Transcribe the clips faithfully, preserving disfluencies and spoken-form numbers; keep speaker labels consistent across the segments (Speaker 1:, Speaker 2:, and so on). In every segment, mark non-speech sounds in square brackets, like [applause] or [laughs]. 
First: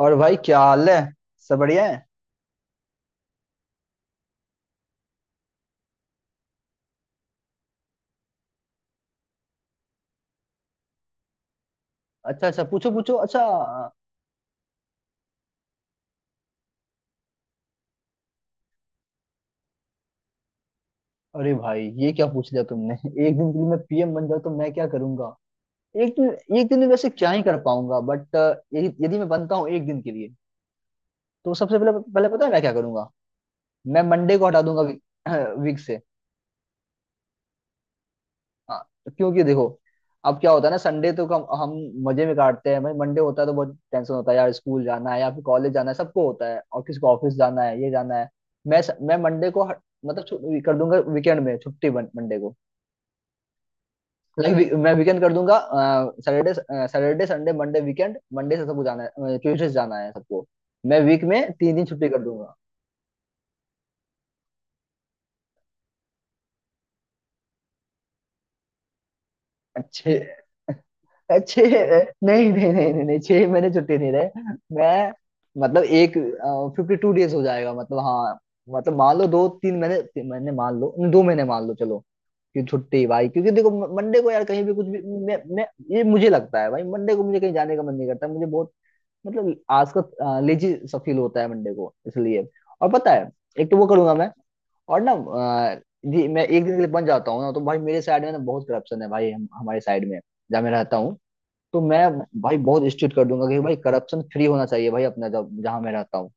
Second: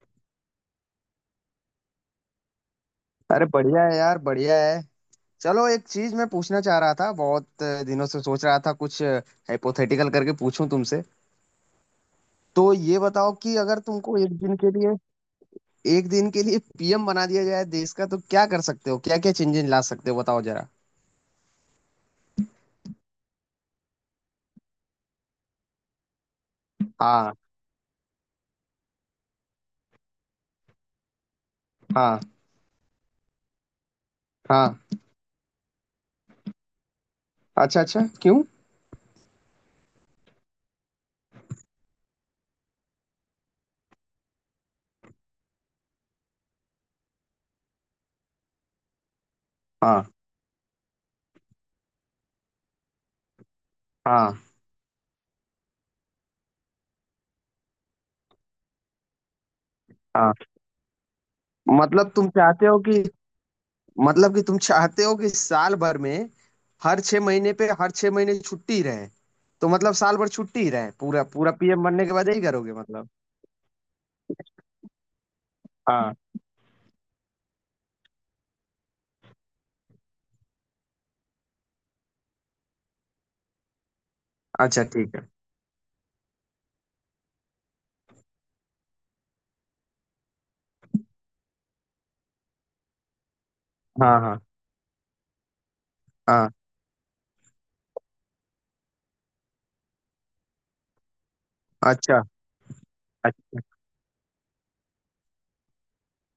Speaker 1: और भाई क्या हाल है? सब बढ़िया है।
Speaker 2: अरे, बढ़िया है यार, बढ़िया है। चलो, एक चीज मैं पूछना चाह रहा था, बहुत दिनों से सोच रहा था कुछ हाइपोथेटिकल करके पूछूं तुमसे।
Speaker 1: अच्छा अच्छा,
Speaker 2: तो
Speaker 1: पूछो
Speaker 2: ये
Speaker 1: पूछो,
Speaker 2: बताओ
Speaker 1: अच्छा।
Speaker 2: कि अगर तुमको एक दिन के लिए एक दिन के लिए पीएम बना दिया जाए देश का, तो क्या कर सकते हो, क्या क्या चेंजेस ला सकते हो, बताओ जरा।
Speaker 1: अरे भाई, ये क्या पूछ लिया तुमने? [laughs] एक दिन के लिए मैं पी एम बन जाऊँ तो मैं क्या करूंगा? एक दिन, एक दिन में वैसे क्या
Speaker 2: हाँ।
Speaker 1: ही कर पाऊंगा, बट यदि यदि मैं बनता हूँ एक दिन के लिए तो सबसे पहले,
Speaker 2: हाँ।
Speaker 1: पहले पता है मैं क्या करूंगा? मैं मंडे को हटा
Speaker 2: हाँ।
Speaker 1: दूंगा वीक [clears throat] से।
Speaker 2: अच्छा, अच्छा, क्यों?
Speaker 1: हाँ। तो क्योंकि देखो, अब क्या होता है ना, संडे तो कम हम मजे में काटते हैं भाई, मंडे होता है तो बहुत टेंशन होता है यार। स्कूल जाना है या फिर कॉलेज जाना है सबको होता है, और किसी को ऑफिस जाना है, ये जाना है। मैं मैं मंडे को हट-
Speaker 2: हाँ।
Speaker 1: मतलब छु- कर दूंगा वीकेंड में, छुट्टी मंडे को।
Speaker 2: हाँ।
Speaker 1: लाइक, मैं वीकेंड कर दूंगा। Saturday Saturday Sunday Monday weekend, Monday से सबको जाना है, ट्यूसडे से जाना है
Speaker 2: हाँ।
Speaker 1: सबको। मैं वीक में तीन दिन छुट्टी
Speaker 2: मतलब
Speaker 1: कर
Speaker 2: तुम
Speaker 1: दूंगा।
Speaker 2: चाहते हो कि, मतलब कि तुम चाहते हो कि साल भर में हर छह महीने पे, हर छह महीने छुट्टी रहे? तो मतलब
Speaker 1: अच्छे,
Speaker 2: साल भर छुट्टी ही रहे पूरा पूरा?
Speaker 1: अच्छे।
Speaker 2: पीएम बनने के बाद यही
Speaker 1: नहीं नहीं
Speaker 2: करोगे
Speaker 1: नहीं नहीं
Speaker 2: मतलब?
Speaker 1: नहीं, छह महीने छुट्टी नहीं रहे। मैं मतलब एक
Speaker 2: हाँ।
Speaker 1: फिफ्टी टू डेज हो जाएगा मतलब, हाँ। मतलब मान लो दो तीन महीने, तीन महीने मान लो, दो महीने मान लो, चलो, कि छुट्टी भाई। क्योंकि देखो मंडे को यार, कहीं भी
Speaker 2: अच्छा,
Speaker 1: कुछ भी,
Speaker 2: ठीक है।
Speaker 1: मैं मैं ये मुझे लगता है भाई, मंडे को मुझे कहीं जाने का मन नहीं करता, मुझे बहुत, मतलब आज का लेजी सा फील होता है मंडे को, इसलिए। और पता है एक तो वो करूंगा
Speaker 2: हाँ।
Speaker 1: मैं,
Speaker 2: हाँ।
Speaker 1: और ना अ, जी, मैं
Speaker 2: हाँ।
Speaker 1: एक दिन के लिए बन जाता हूँ ना, तो भाई मेरे साइड में ना बहुत करप्शन है भाई, हम, हमारे साइड में जहाँ मैं रहता हूँ। तो मैं
Speaker 2: अच्छा,
Speaker 1: भाई बहुत स्ट्रिक्ट कर दूंगा कि भाई
Speaker 2: अच्छा।
Speaker 1: करप्शन फ्री होना चाहिए भाई अपना, जब जहाँ मैं रहता हूँ,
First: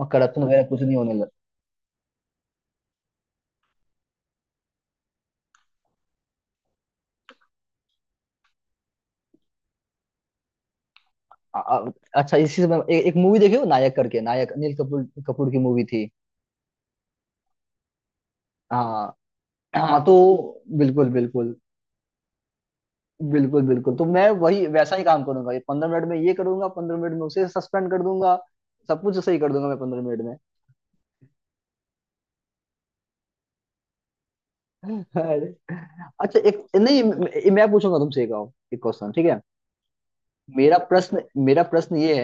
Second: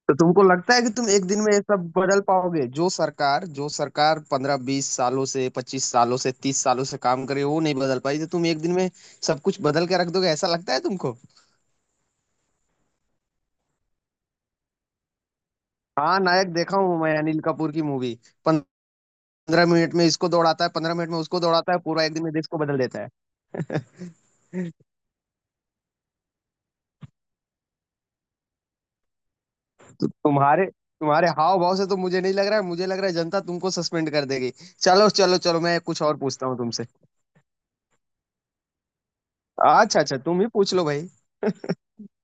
Speaker 1: और
Speaker 2: तो
Speaker 1: करप्शन
Speaker 2: तुमको
Speaker 1: वगैरह
Speaker 2: लगता है
Speaker 1: कुछ
Speaker 2: कि
Speaker 1: नहीं
Speaker 2: तुम
Speaker 1: होने
Speaker 2: एक
Speaker 1: लग।
Speaker 2: दिन में ये सब बदल पाओगे? जो सरकार जो सरकार पंद्रह बीस सालों से, पच्चीस सालों से, तीस सालों से काम करे वो नहीं बदल पाई, तो तुम एक दिन में सब कुछ बदल के रख दोगे? ऐसा लगता है तुमको?
Speaker 1: आ- आ- अच्छा, इसी से मैं ए, एक मूवी देखी हो, नायक करके, नायक अनिल कपूर कपूर की मूवी थी।
Speaker 2: हाँ, नायक देखा हूँ मैं, अनिल कपूर की मूवी।
Speaker 1: हाँ
Speaker 2: पंद्रह मिनट
Speaker 1: हाँ।
Speaker 2: में इसको
Speaker 1: तो
Speaker 2: दौड़ाता है, पंद्रह मिनट
Speaker 1: बिल्कुल
Speaker 2: में उसको
Speaker 1: बिल्कुल,
Speaker 2: दौड़ाता है, पूरा एक दिन में देश को बदल देता
Speaker 1: बिल्कुल बिल्कुल, तो मैं
Speaker 2: है।
Speaker 1: वही
Speaker 2: [laughs]
Speaker 1: वैसा ही काम करूंगा, ये पंद्रह मिनट में ये करूंगा, पंद्रह मिनट में उसे सस्पेंड कर दूंगा, सब कुछ सही कर दूंगा मैं पंद्रह
Speaker 2: तो
Speaker 1: मिनट में।
Speaker 2: तुम्हारे तुम्हारे हाव भाव से तो मुझे नहीं लग रहा है, मुझे लग रहा है जनता तुमको सस्पेंड कर देगी। चलो, चलो,
Speaker 1: अरे,
Speaker 2: चलो, मैं कुछ और
Speaker 1: अच्छा
Speaker 2: पूछता हूँ
Speaker 1: एक
Speaker 2: तुमसे।
Speaker 1: नहीं, मैं मैं पूछूंगा तुमसे एक और- एक क्वेश्चन, ठीक है?
Speaker 2: अच्छा, अच्छा, तुम ही पूछ
Speaker 1: मेरा
Speaker 2: लो भाई।
Speaker 1: प्रश्न मेरा
Speaker 2: [laughs]
Speaker 1: प्रश्न ये,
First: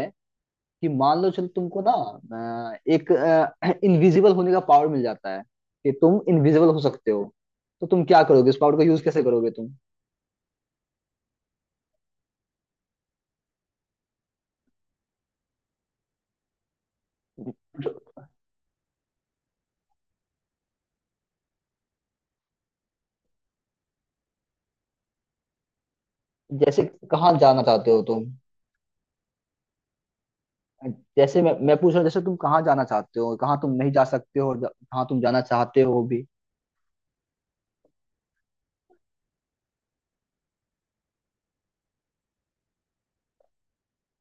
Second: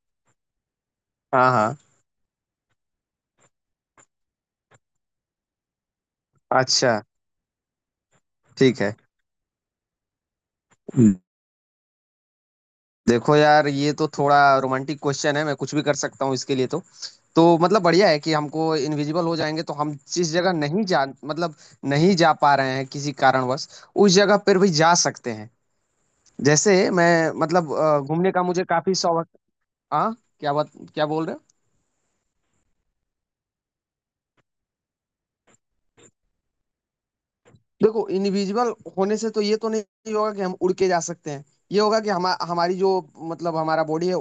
Speaker 1: कि मान लो, चलो
Speaker 2: हाँ, हाँ।
Speaker 1: तुमको ना अ, एक इनविजिबल [clears throat] होने का पावर मिल जाता है, कि तुम इनविजिबल हो
Speaker 2: अच्छा,
Speaker 1: सकते हो, तो तुम क्या करोगे? इस पावर
Speaker 2: ठीक
Speaker 1: का
Speaker 2: है।
Speaker 1: यूज कैसे करोगे तुम?
Speaker 2: देखो यार, ये तो थोड़ा रोमांटिक क्वेश्चन है, मैं कुछ भी कर सकता हूँ इसके लिए तो। तो मतलब
Speaker 1: ज-
Speaker 2: बढ़िया है कि हमको इनविजिबल हो जाएंगे तो हम जिस जगह नहीं जा, मतलब, नहीं जा पा रहे हैं किसी कारणवश, उस जगह पर भी जा सकते हैं।
Speaker 1: जैसे
Speaker 2: जैसे मैं
Speaker 1: कहाँ जाना
Speaker 2: मतलब
Speaker 1: चाहते
Speaker 2: अ,
Speaker 1: हो तुम,
Speaker 2: घूमने का मुझे काफी शौक। हाँ, क्या बात, क्या बोल रहे
Speaker 1: जैसे
Speaker 2: हो।
Speaker 1: मैं मैं पूछ रहा हूँ, जैसे तुम कहाँ जाना चाहते हो, कहाँ तुम नहीं जा सकते हो, और जा- कहाँ तुम जाना चाहते हो भी।
Speaker 2: देखो, इनविजिबल होने से तो ये तो नहीं होगा कि हम उड़ के जा सकते हैं। ये होगा कि हम, हमारी जो, मतलब हमारा बॉडी है,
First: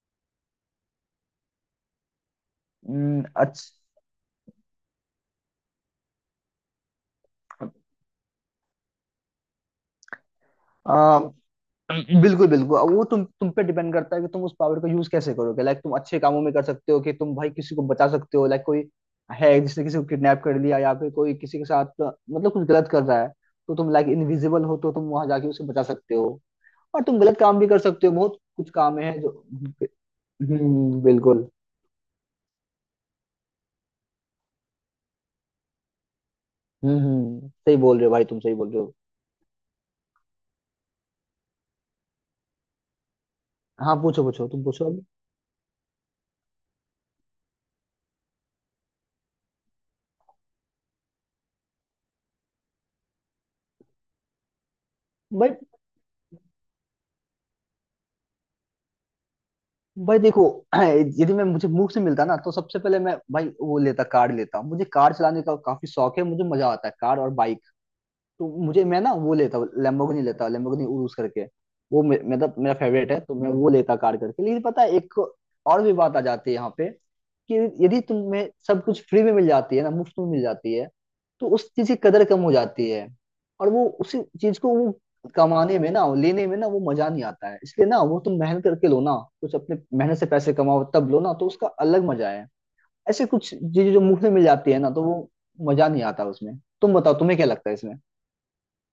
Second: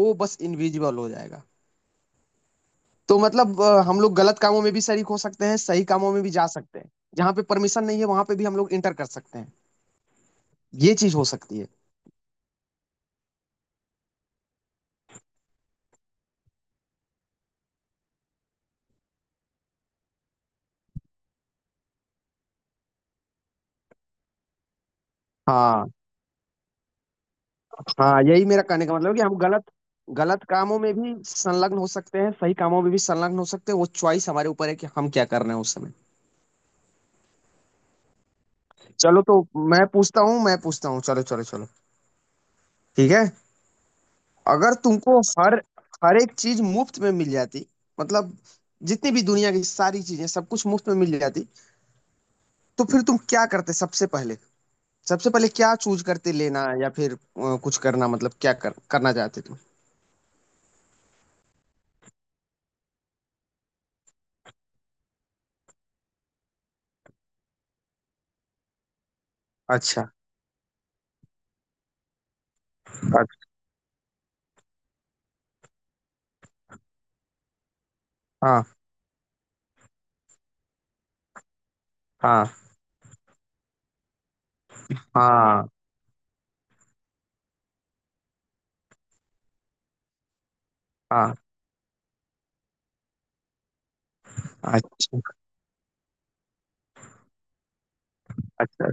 Speaker 2: वो बस इनविजिबल हो जाएगा। तो
Speaker 1: हम्म,
Speaker 2: मतलब अ, हम लोग गलत कामों में भी शरीक हो सकते हैं, सही कामों में भी जा सकते हैं। जहाँ पे
Speaker 1: अच्छा।
Speaker 2: परमिशन नहीं है वहां पे भी हम लोग इंटर कर सकते हैं। ये चीज हो सकती है।
Speaker 1: बिल्कुल बिल्कुल, अब वो तुम तुम पे डिपेंड करता है कि तुम उस पावर का यूज कैसे करोगे। लाइक, तुम अच्छे कामों में कर सकते हो, कि तुम भाई किसी को बचा सकते हो, लाइक कोई है जिसने किसी को किडनैप कर लिया, या फिर कोई किसी के साथ, मतलब कुछ गलत कर रहा है, तो तुम लाइक इनविजिबल हो तो तुम वहां जाके उसे बचा
Speaker 2: हाँ,
Speaker 1: सकते हो। और तुम गलत काम भी कर सकते हो,
Speaker 2: हाँ,
Speaker 1: बहुत
Speaker 2: यही मेरा
Speaker 1: कुछ
Speaker 2: कहने का
Speaker 1: काम
Speaker 2: मतलब है
Speaker 1: है
Speaker 2: कि
Speaker 1: जो।
Speaker 2: हम गलत, गलत कामों में
Speaker 1: हम्म,
Speaker 2: भी
Speaker 1: बिल्कुल।
Speaker 2: संलग्न हो सकते हैं, सही कामों में भी संलग्न हो सकते हैं। वो चॉइस हमारे ऊपर है कि हम क्या कर रहे हैं उस समय।
Speaker 1: हम्म हम्म, सही बोल रहे हो भाई, तुम सही बोल रहे हो।
Speaker 2: चलो, तो मैं पूछता हूँ मैं पूछता हूँ, चलो, चलो, चलो, ठीक है।
Speaker 1: हाँ, पूछो पूछो, तुम
Speaker 2: अगर
Speaker 1: पूछो अभी,
Speaker 2: तुमको हर हर एक चीज मुफ्त में मिल जाती, मतलब जितनी भी दुनिया की सारी चीजें सब कुछ मुफ्त में मिल जाती, तो फिर तुम क्या करते सबसे पहले? सबसे पहले
Speaker 1: भाई।
Speaker 2: क्या चूज करते, लेना या फिर अ, कुछ करना? मतलब क्या कर, करना चाहते तुम?
Speaker 1: भाई देखो, [clears throat] यदि मैं, मुझे मुफ्त से मिलता ना, तो सबसे पहले मैं भाई वो लेता कार, लेता। मुझे कार चलाने का काफी शौक है, मुझे मजा आता है कार, और तो मुझे, मैं ना वो लेता
Speaker 2: अच्छा,
Speaker 1: लैम्बोर्गिनी, लेता लैम्बोर्गिनी उरुस करके। वो मे- मतलब मेरा फेवरेट है, तो
Speaker 2: अच्छा।
Speaker 1: मैं वो लेता कार करके। लेकिन पता है, एक और भी बात आ जाती है यहाँ पे, कि यदि तुम्हें
Speaker 2: हाँ।
Speaker 1: सब कुछ फ्री में मिल जाती है ना, मुफ्त में मिल जाती है, तो उस चीज की कदर कम
Speaker 2: हाँ।
Speaker 1: हो जाती है। और वो उसी चीज को वो
Speaker 2: हाँ।
Speaker 1: कमाने में ना, लेने में ना, वो मजा नहीं आता है। इसलिए ना वो तुम मेहनत करके लो ना, कुछ अपने मेहनत से पैसे कमाओ तब लो ना,
Speaker 2: हाँ।
Speaker 1: तो उसका अलग मजा है। ऐसे कुछ चीजें जो मुफ्त में मिल जाती है ना, तो वो
Speaker 2: अच्छा,
Speaker 1: मजा नहीं आता उसमें। तुम बताओ तुम्हें क्या लगता है इसमें?
Speaker 2: अच्छा।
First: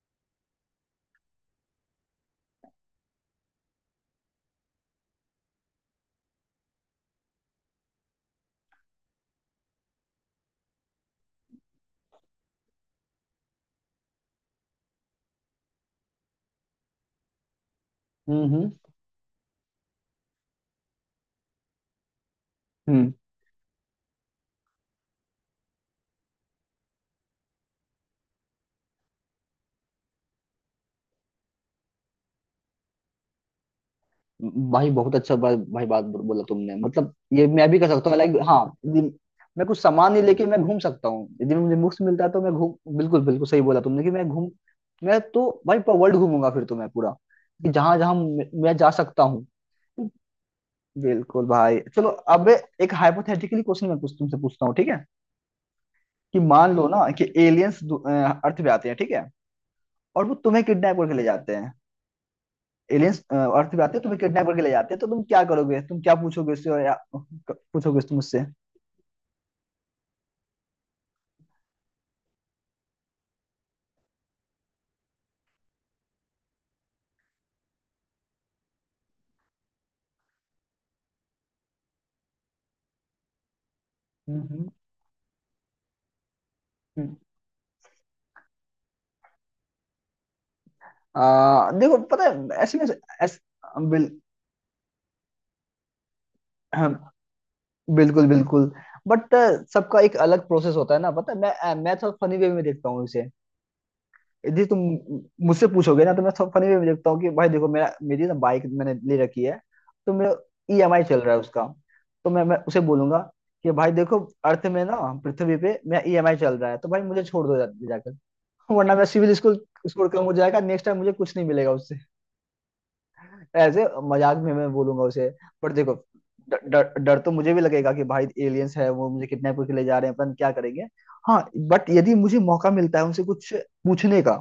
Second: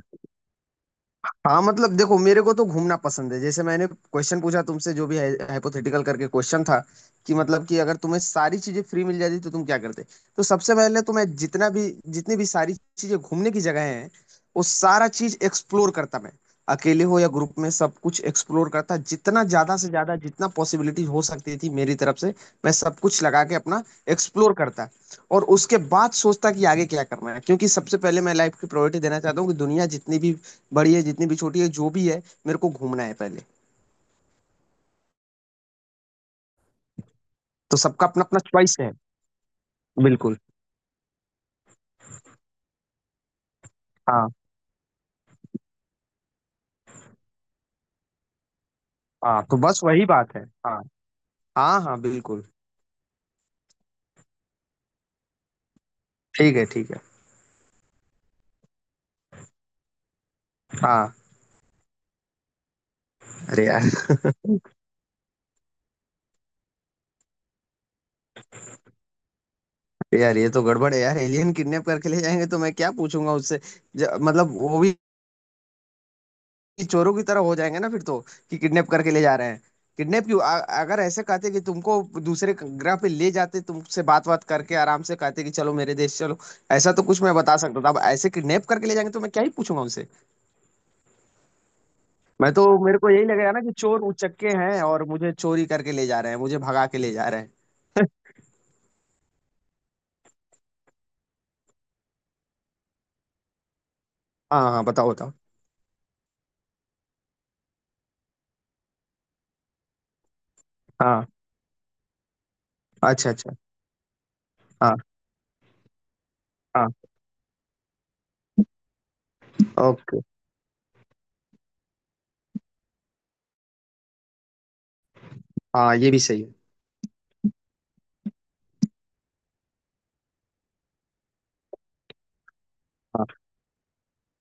Speaker 2: हाँ, मतलब देखो, मेरे को तो घूमना पसंद है। जैसे मैंने क्वेश्चन पूछा तुमसे, जो भी हाइपोथेटिकल करके क्वेश्चन था, कि मतलब कि अगर तुम्हें सारी चीजें फ्री मिल जाती तो तुम क्या करते। तो सबसे पहले तो मैं जितना भी, जितनी भी सारी चीजें घूमने की जगह हैं, वो सारा चीज एक्सप्लोर करता मैं। अकेले हो या ग्रुप में, सब कुछ
Speaker 1: हम्म
Speaker 2: एक्सप्लोर करता, जितना ज्यादा से ज्यादा, जितना पॉसिबिलिटी हो सकती थी मेरी तरफ से। मैं सब
Speaker 1: हम्म।
Speaker 2: कुछ लगा के अपना एक्सप्लोर करता। और उसके बाद सोचता कि आगे क्या करना है, क्योंकि सबसे पहले मैं लाइफ की प्रायोरिटी देना चाहता हूँ कि दुनिया जितनी भी बड़ी है, जितनी भी छोटी है, जो भी है, मेरे को घूमना है पहले।
Speaker 1: भाई बहुत अच्छा, भाई, भाई बात बो- बोला तुमने, मतलब ये मैं
Speaker 2: तो
Speaker 1: भी कर
Speaker 2: सबका
Speaker 1: सकता हूँ
Speaker 2: अपना
Speaker 1: लाइक।
Speaker 2: अपना
Speaker 1: हाँ,
Speaker 2: चॉइस है।
Speaker 1: यदि मैं कुछ सामान नहीं
Speaker 2: बिल्कुल।
Speaker 1: लेके मैं घूम सकता हूँ, यदि मुझे मुफ्त मिलता है तो मैं घूम, बिल्कुल बिल्कुल, सही बोला तुमने, कि मैं
Speaker 2: हाँ,
Speaker 1: घूम, मैं तो भाई पूरा वर्ल्ड घूमूंगा, फिर तो मैं पूरा, कि जहां जहां मैं मैं जा सकता
Speaker 2: हाँ,
Speaker 1: हूँ।
Speaker 2: तो बस वही बात है। हाँ।
Speaker 1: बिल्कुल भाई,
Speaker 2: हाँ। हाँ।
Speaker 1: चलो।
Speaker 2: बिल्कुल।
Speaker 1: अब एक हाइपोथेटिकली क्वेश्चन मैं कुछ तुमसे पूछता हूँ, ठीक है? कि
Speaker 2: ठीक है,
Speaker 1: मान लो
Speaker 2: ठीक है।
Speaker 1: ना कि एलियंस अर्थ पे आते हैं, ठीक है, और वो तुम्हें किडनैप करके
Speaker 2: हाँ।
Speaker 1: ले जाते हैं। एलियंस
Speaker 2: अरे
Speaker 1: अर्थ पे
Speaker 2: यार,
Speaker 1: आते हैं, तुम्हें किडनैप करके ले जाते हैं, तो तुम क्या करोगे? तुम क्या पूछोगे उससे, और या पूछोगे तुम उससे?
Speaker 2: यार ये तो गड़बड़ है यार। एलियन किडनैप करके ले जाएंगे तो मैं क्या पूछूंगा उससे? ज- मतलब वो भी चोरों की तरह हो जाएंगे ना फिर तो। कि किडनैप करके ले जा रहे हैं। किडनैप क्यों? अ- अगर ऐसे कहते कि तुमको दूसरे ग्रह पे ले जाते, तुमसे बात
Speaker 1: हम्म
Speaker 2: बात
Speaker 1: हम्म।
Speaker 2: करके आराम से कहते कि चलो मेरे देश चलो, ऐसा तो
Speaker 1: हम्म।
Speaker 2: कुछ मैं बता सकता था। अब ऐसे किडनैप करके ले जाएंगे तो मैं क्या ही पूछूंगा उनसे।
Speaker 1: आ, देखो, पता है,
Speaker 2: मैं तो,
Speaker 1: ऐसे में,
Speaker 2: मेरे को यही
Speaker 1: ऐसे,
Speaker 2: लगेगा ना कि चोर
Speaker 1: बिल,
Speaker 2: उचक्के हैं और मुझे चोरी करके ले जा रहे हैं, मुझे भगा के
Speaker 1: हम,
Speaker 2: ले जा रहे हैं।
Speaker 1: बिल्कुल बिल्कुल, बट सबका एक अलग प्रोसेस होता है ना। पता है मैं मैं थोड़ा फनी वे में देखता हूँ इसे।
Speaker 2: हाँ,
Speaker 1: जी, तुम
Speaker 2: हाँ, बताओ, बताओ।
Speaker 1: मुझसे पूछोगे ना तो मैं सब फनी वे में देखता हूँ कि भाई देखो, मेरा मेरी ना बाइक मैंने ले रखी है, तो मेरा ई एम आई चल
Speaker 2: हाँ।
Speaker 1: रहा है उसका, तो मैं मैं उसे बोलूंगा
Speaker 2: अच्छा, अच्छा।
Speaker 1: कि भाई देखो, अर्थ में
Speaker 2: हाँ,
Speaker 1: ना, पृथ्वी पे मेरा ई एम आई चल रहा है, तो
Speaker 2: हाँ।
Speaker 1: भाई मुझे छोड़ दो जा, जाकर, वरना मेरा सिविल स्कोर, स्कोर
Speaker 2: ओके।
Speaker 1: कम हो जाएगा, नेक्स्ट टाइम मुझे कुछ नहीं मिलेगा उससे। ऐसे मजाक में मैं बोलूंगा उसे। पर देखो,
Speaker 2: हाँ, ये भी सही है।
Speaker 1: ड- डर डर तो मुझे भी लगेगा कि भाई एलियंस है, वो मुझे किडनैप करके ले जा रहे हैं, अपन क्या करेंगे। हाँ, बट यदि मुझे मौका मिलता है उनसे
Speaker 2: हाँ,
Speaker 1: कुछ पूछने का,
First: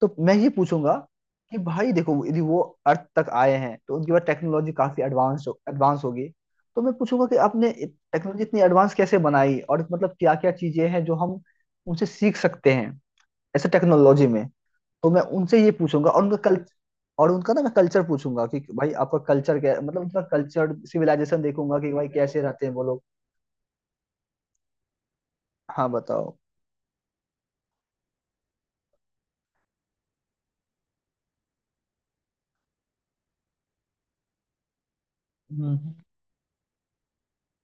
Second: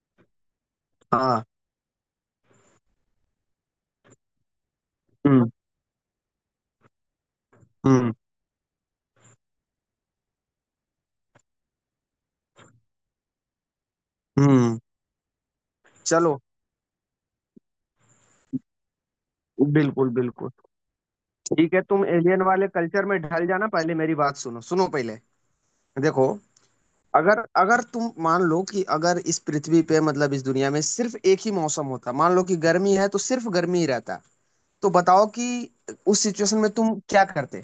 Speaker 1: तो मैं ये पूछूंगा
Speaker 2: हाँ।
Speaker 1: कि भाई देखो, यदि वो अर्थ तक आए हैं तो उनके पास टेक्नोलॉजी काफी एडवांस
Speaker 2: हम्म,
Speaker 1: हो एडवांस होगी। तो मैं पूछूंगा कि आपने
Speaker 2: हम्म,
Speaker 1: टेक्नोलॉजी इतनी एडवांस कैसे बनाई, और मतलब क्या क्या चीजें हैं जो हम उनसे सीख सकते हैं ऐसे टेक्नोलॉजी में।
Speaker 2: हम्म।
Speaker 1: तो मैं उनसे ये पूछूंगा, और उनका
Speaker 2: चलो।
Speaker 1: कल और उनका ना मैं कल्चर पूछूंगा, कि भाई आपका कल्चर क्या, मतलब
Speaker 2: बिल्कुल,
Speaker 1: उनका
Speaker 2: बिल्कुल।
Speaker 1: कल्चर सिविलाइजेशन
Speaker 2: ठीक
Speaker 1: देखूंगा
Speaker 2: है,
Speaker 1: कि
Speaker 2: तुम
Speaker 1: भाई कैसे
Speaker 2: एलियन
Speaker 1: रहते
Speaker 2: वाले
Speaker 1: हैं वो लोग।
Speaker 2: कल्चर में ढल जाना। पहले मेरी बात सुनो, सुनो पहले।
Speaker 1: हाँ,
Speaker 2: देखो,
Speaker 1: बताओ।
Speaker 2: अगर अगर तुम मान लो कि अगर इस पृथ्वी पे, मतलब इस दुनिया में, सिर्फ एक ही मौसम होता, मान लो कि गर्मी है तो सिर्फ गर्मी ही रहता, तो बताओ कि
Speaker 1: हम्म।
Speaker 2: उस सिचुएशन में तुम क्या करते,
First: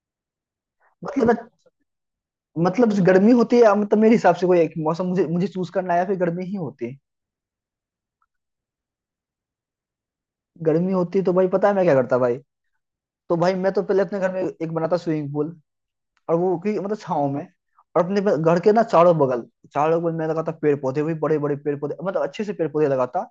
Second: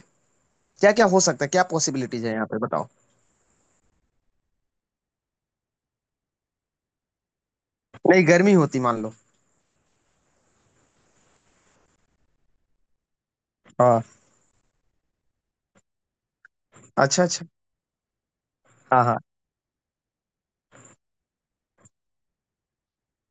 Speaker 2: क्या क्या हो सकता है,
Speaker 1: मतलब
Speaker 2: क्या पॉसिबिलिटीज है यहाँ पे, बताओ।
Speaker 1: मतलब गर्मी होती है या, मतलब मेरे हिसाब से कोई एक मौसम मुझे मुझे चूज करना है, या फिर गर्मी ही होती है?
Speaker 2: नहीं, गर्मी होती मान लो।
Speaker 1: गर्मी होती तो भाई पता है मैं क्या करता भाई? तो भाई मैं तो
Speaker 2: हाँ।
Speaker 1: पहले अपने घर में एक बनाता स्विमिंग पूल, और वो कि मतलब
Speaker 2: अच्छा,
Speaker 1: छाँव
Speaker 2: अच्छा।
Speaker 1: में, और अपने पे- घर के ना
Speaker 2: हाँ,
Speaker 1: चारों
Speaker 2: हाँ।
Speaker 1: बगल, चारों बगल मैं लगाता पेड़ पौधे भी, बड़े बड़े पेड़ पौधे, मतलब अच्छे से पेड़ पौधे लगाता,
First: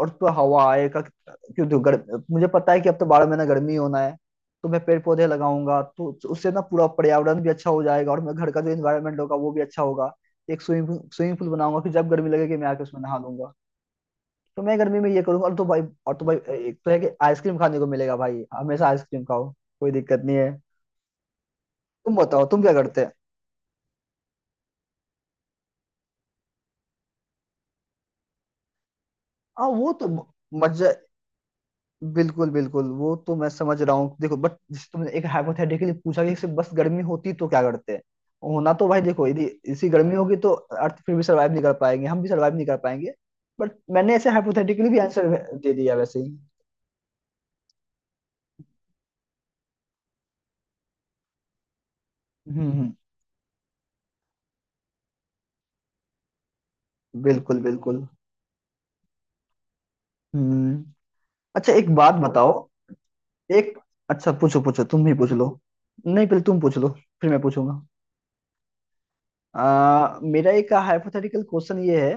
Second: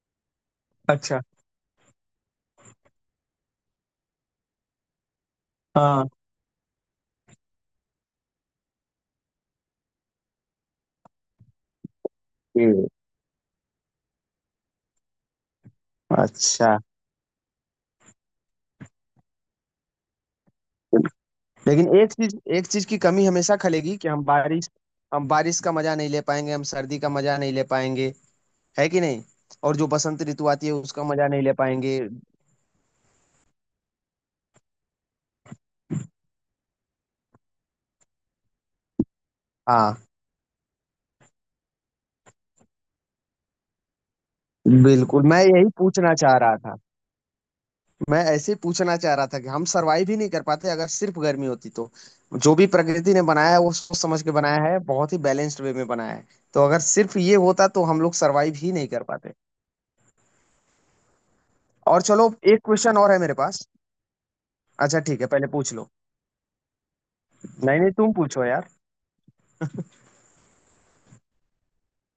Speaker 1: और तो हवा आए का
Speaker 2: अच्छा।
Speaker 1: क्यों। तो गर्म, मुझे पता है कि अब तो बारह महीना गर्मी होना है, तो मैं पेड़ पौधे लगाऊंगा,
Speaker 2: हाँ।
Speaker 1: तो उससे ना पूरा पर्यावरण भी अच्छा हो जाएगा, और मैं घर का जो इन्वायरमेंट होगा वो भी अच्छा होगा। एक स्विमिंग स्विमिंग पूल बनाऊंगा कि जब गर्मी लगेगी मैं आके
Speaker 2: हम्म।
Speaker 1: उसमें नहा लूंगा। तो मैं गर्मी में ये करूंगा, और तो भाई, और तो भाई
Speaker 2: अच्छा।
Speaker 1: एक तो है कि आइसक्रीम खाने को मिलेगा भाई, हमेशा आइसक्रीम खाओ, कोई दिक्कत नहीं है।
Speaker 2: लेकिन एक
Speaker 1: तुम
Speaker 2: चीज
Speaker 1: बताओ तुम
Speaker 2: एक
Speaker 1: क्या
Speaker 2: चीज की
Speaker 1: करते हैं।
Speaker 2: कमी हमेशा खलेगी कि हम बारिश, हम बारिश का मजा नहीं ले पाएंगे, हम सर्दी का मजा नहीं ले पाएंगे, है कि नहीं?
Speaker 1: हाँ
Speaker 2: और जो
Speaker 1: वो तो
Speaker 2: बसंत ऋतु आती है
Speaker 1: मजा,
Speaker 2: उसका मजा नहीं ले पाएंगे।
Speaker 1: बिल्कुल बिल्कुल, वो तो मैं समझ रहा हूँ देखो, बट जिस तुमने एक हाइपोथेटिकली पूछा कि सिर्फ बस गर्मी होती तो क्या करते हैं होना, तो भाई देखो यदि इसी
Speaker 2: हाँ,
Speaker 1: गर्मी होगी, तो अर्थ फिर भी सरवाइव नहीं कर पाएंगे, हम भी सरवाइव नहीं कर पाएंगे। बट मैंने ऐसे हाइपोथेटिकली भी
Speaker 2: बिल्कुल
Speaker 1: आंसर
Speaker 2: मैं यही
Speaker 1: दे दिया
Speaker 2: पूछना
Speaker 1: वैसे ही।
Speaker 2: चाह रहा था। मैं ऐसे ही पूछना चाह रहा था कि हम सरवाइव ही नहीं कर पाते अगर सिर्फ गर्मी होती तो। जो भी
Speaker 1: हम्म हम्म,
Speaker 2: प्रकृति ने बनाया है वो सोच समझ के बनाया है, बहुत ही बैलेंस्ड वे में बनाया है। तो अगर सिर्फ ये
Speaker 1: बिल्कुल
Speaker 2: होता तो हम
Speaker 1: बिल्कुल।
Speaker 2: लोग सरवाइव ही नहीं कर पाते।
Speaker 1: हम्म, अच्छा एक
Speaker 2: और
Speaker 1: बात
Speaker 2: चलो,
Speaker 1: बताओ।
Speaker 2: एक क्वेश्चन और है मेरे पास।
Speaker 1: एक, अच्छा, पूछो पूछो,
Speaker 2: अच्छा,
Speaker 1: तुम ही
Speaker 2: ठीक है,
Speaker 1: पूछ
Speaker 2: पहले
Speaker 1: लो।
Speaker 2: पूछ लो।
Speaker 1: नहीं पहले तुम पूछ लो, फिर मैं
Speaker 2: नहीं,
Speaker 1: पूछूंगा।
Speaker 2: नहीं, तुम पूछो यार।
Speaker 1: आ, मेरा एक हाइपोथेटिकल क्वेश्चन ये है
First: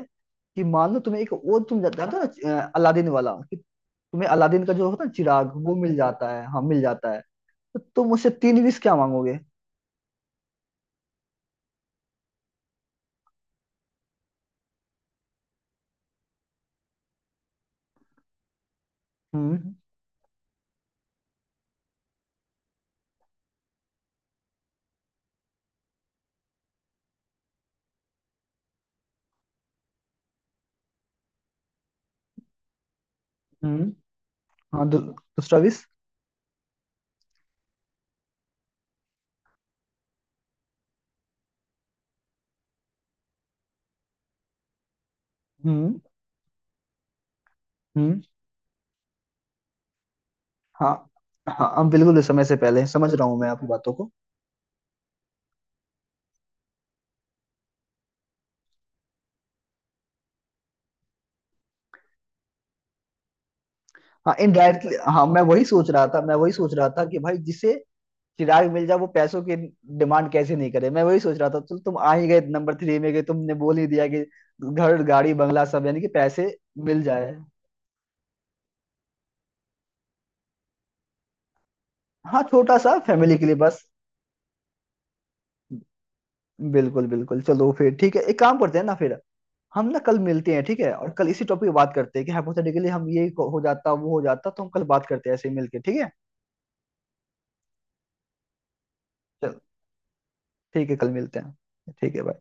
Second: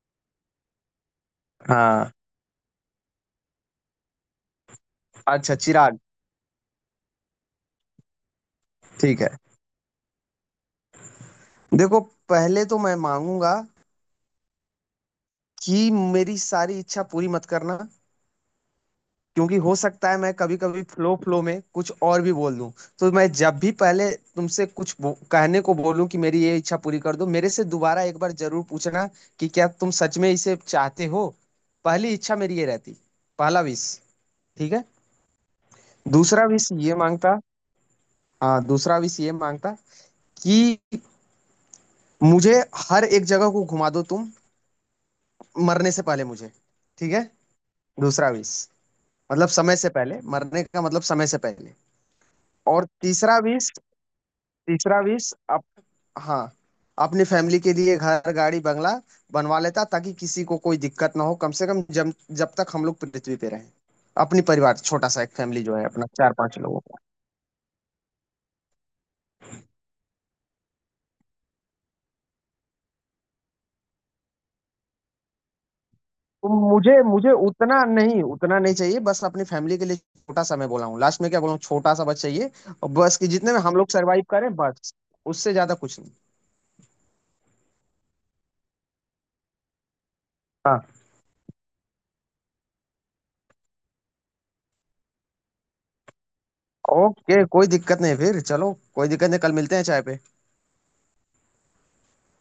Speaker 1: कि मान लो तुम्हें एक वो, तुम जा-
Speaker 2: हाँ।
Speaker 1: जानते हो ना अ, अलादीन वाला, कि तुम्हें अलादीन का जो होता है ना चिराग,
Speaker 2: अच्छा,
Speaker 1: वो मिल
Speaker 2: चिराग।
Speaker 1: जाता है, हाँ मिल जाता है, तो तुम मुझसे तीन विश क्या
Speaker 2: ठीक है,
Speaker 1: मांगोगे?
Speaker 2: देखो, पहले तो मैं मांगूंगा कि मेरी सारी इच्छा पूरी मत करना, क्योंकि
Speaker 1: हम्म।
Speaker 2: हो सकता है मैं कभी कभी फ्लो फ्लो में कुछ और भी बोल दूं। तो मैं जब भी पहले तुमसे कुछ बो- कहने को बोलूं कि मेरी ये इच्छा पूरी कर दो, मेरे से दोबारा एक बार जरूर पूछना कि क्या तुम सच में इसे चाहते हो। पहली इच्छा मेरी ये रहती, पहला
Speaker 1: हम्म।
Speaker 2: विश। ठीक है।
Speaker 1: हाँ, दू, दूसरा विश।
Speaker 2: दूसरा विश ये मांगता। हाँ, दूसरा विश ये मांगता कि मुझे हर एक जगह को घुमा दो तुम, मरने
Speaker 1: हम्म।
Speaker 2: से पहले मुझे। ठीक है,
Speaker 1: हम्म।
Speaker 2: दूसरा विश, मतलब समय से पहले मरने का
Speaker 1: हाँ
Speaker 2: मतलब, समय से
Speaker 1: हाँ,
Speaker 2: पहले।
Speaker 1: हम बिल्कुल, इस समय से पहले
Speaker 2: और
Speaker 1: समझ रहा
Speaker 2: तीसरा
Speaker 1: हूँ मैं आपकी
Speaker 2: विश,
Speaker 1: बातों को।
Speaker 2: तीसरा विश हाँ, अपनी फैमिली के लिए घर, गाड़ी, बंगला बनवा लेता ताकि किसी को कोई दिक्कत ना हो, कम से कम जब जब तक हम लोग पृथ्वी पे रहें,
Speaker 1: हाँ
Speaker 2: अपनी परिवार
Speaker 1: इनडायरेक्टली,
Speaker 2: छोटा सा
Speaker 1: हाँ,
Speaker 2: एक
Speaker 1: मैं
Speaker 2: फैमिली
Speaker 1: वही
Speaker 2: जो है
Speaker 1: सोच
Speaker 2: अपना,
Speaker 1: रहा था
Speaker 2: चार
Speaker 1: मैं वही
Speaker 2: पांच
Speaker 1: सोच
Speaker 2: लोगों
Speaker 1: रहा
Speaker 2: का।
Speaker 1: था कि भाई जिसे चिराग मिर्जा, वो पैसों की डिमांड कैसे नहीं करे, मैं वही सोच रहा था, तो तुम आ ही गए नंबर थ्री में, गए तुमने बोल ही दिया कि घर गाड़ी बंगला सब, यानी कि
Speaker 2: तो
Speaker 1: पैसे
Speaker 2: मुझे
Speaker 1: मिल
Speaker 2: मुझे
Speaker 1: जाए।
Speaker 2: उतना नहीं, उतना नहीं चाहिए, बस अपनी फैमिली के लिए छोटा सा। मैं बोला हूँ लास्ट में क्या बोला हूँ, छोटा सा बस
Speaker 1: हाँ,
Speaker 2: चाहिए।
Speaker 1: छोटा
Speaker 2: और
Speaker 1: सा
Speaker 2: बस कि
Speaker 1: फैमिली के
Speaker 2: जितने
Speaker 1: लिए,
Speaker 2: में हम
Speaker 1: बस।
Speaker 2: लोग सरवाइव करें बस, उससे ज्यादा कुछ नहीं।
Speaker 1: बिल्कुल बिल्कुल, चलो फिर ठीक है, एक काम करते हैं ना फिर, हम ना कल मिलते हैं, ठीक
Speaker 2: हाँ,
Speaker 1: है, और कल इसी टॉपिक पे बात करते हैं कि हाइपोथेटिकली हम ये हो जाता वो हो जाता, तो हम कल बात करते हैं ऐसे ही मिलके, ठीक है।
Speaker 2: ओके, कोई दिक्कत नहीं, फिर चलो, कोई दिक्कत नहीं, कल
Speaker 1: चलो,
Speaker 2: मिलते हैं चाय पे।
Speaker 1: ठीक है, कल मिलते हैं, ठीक है।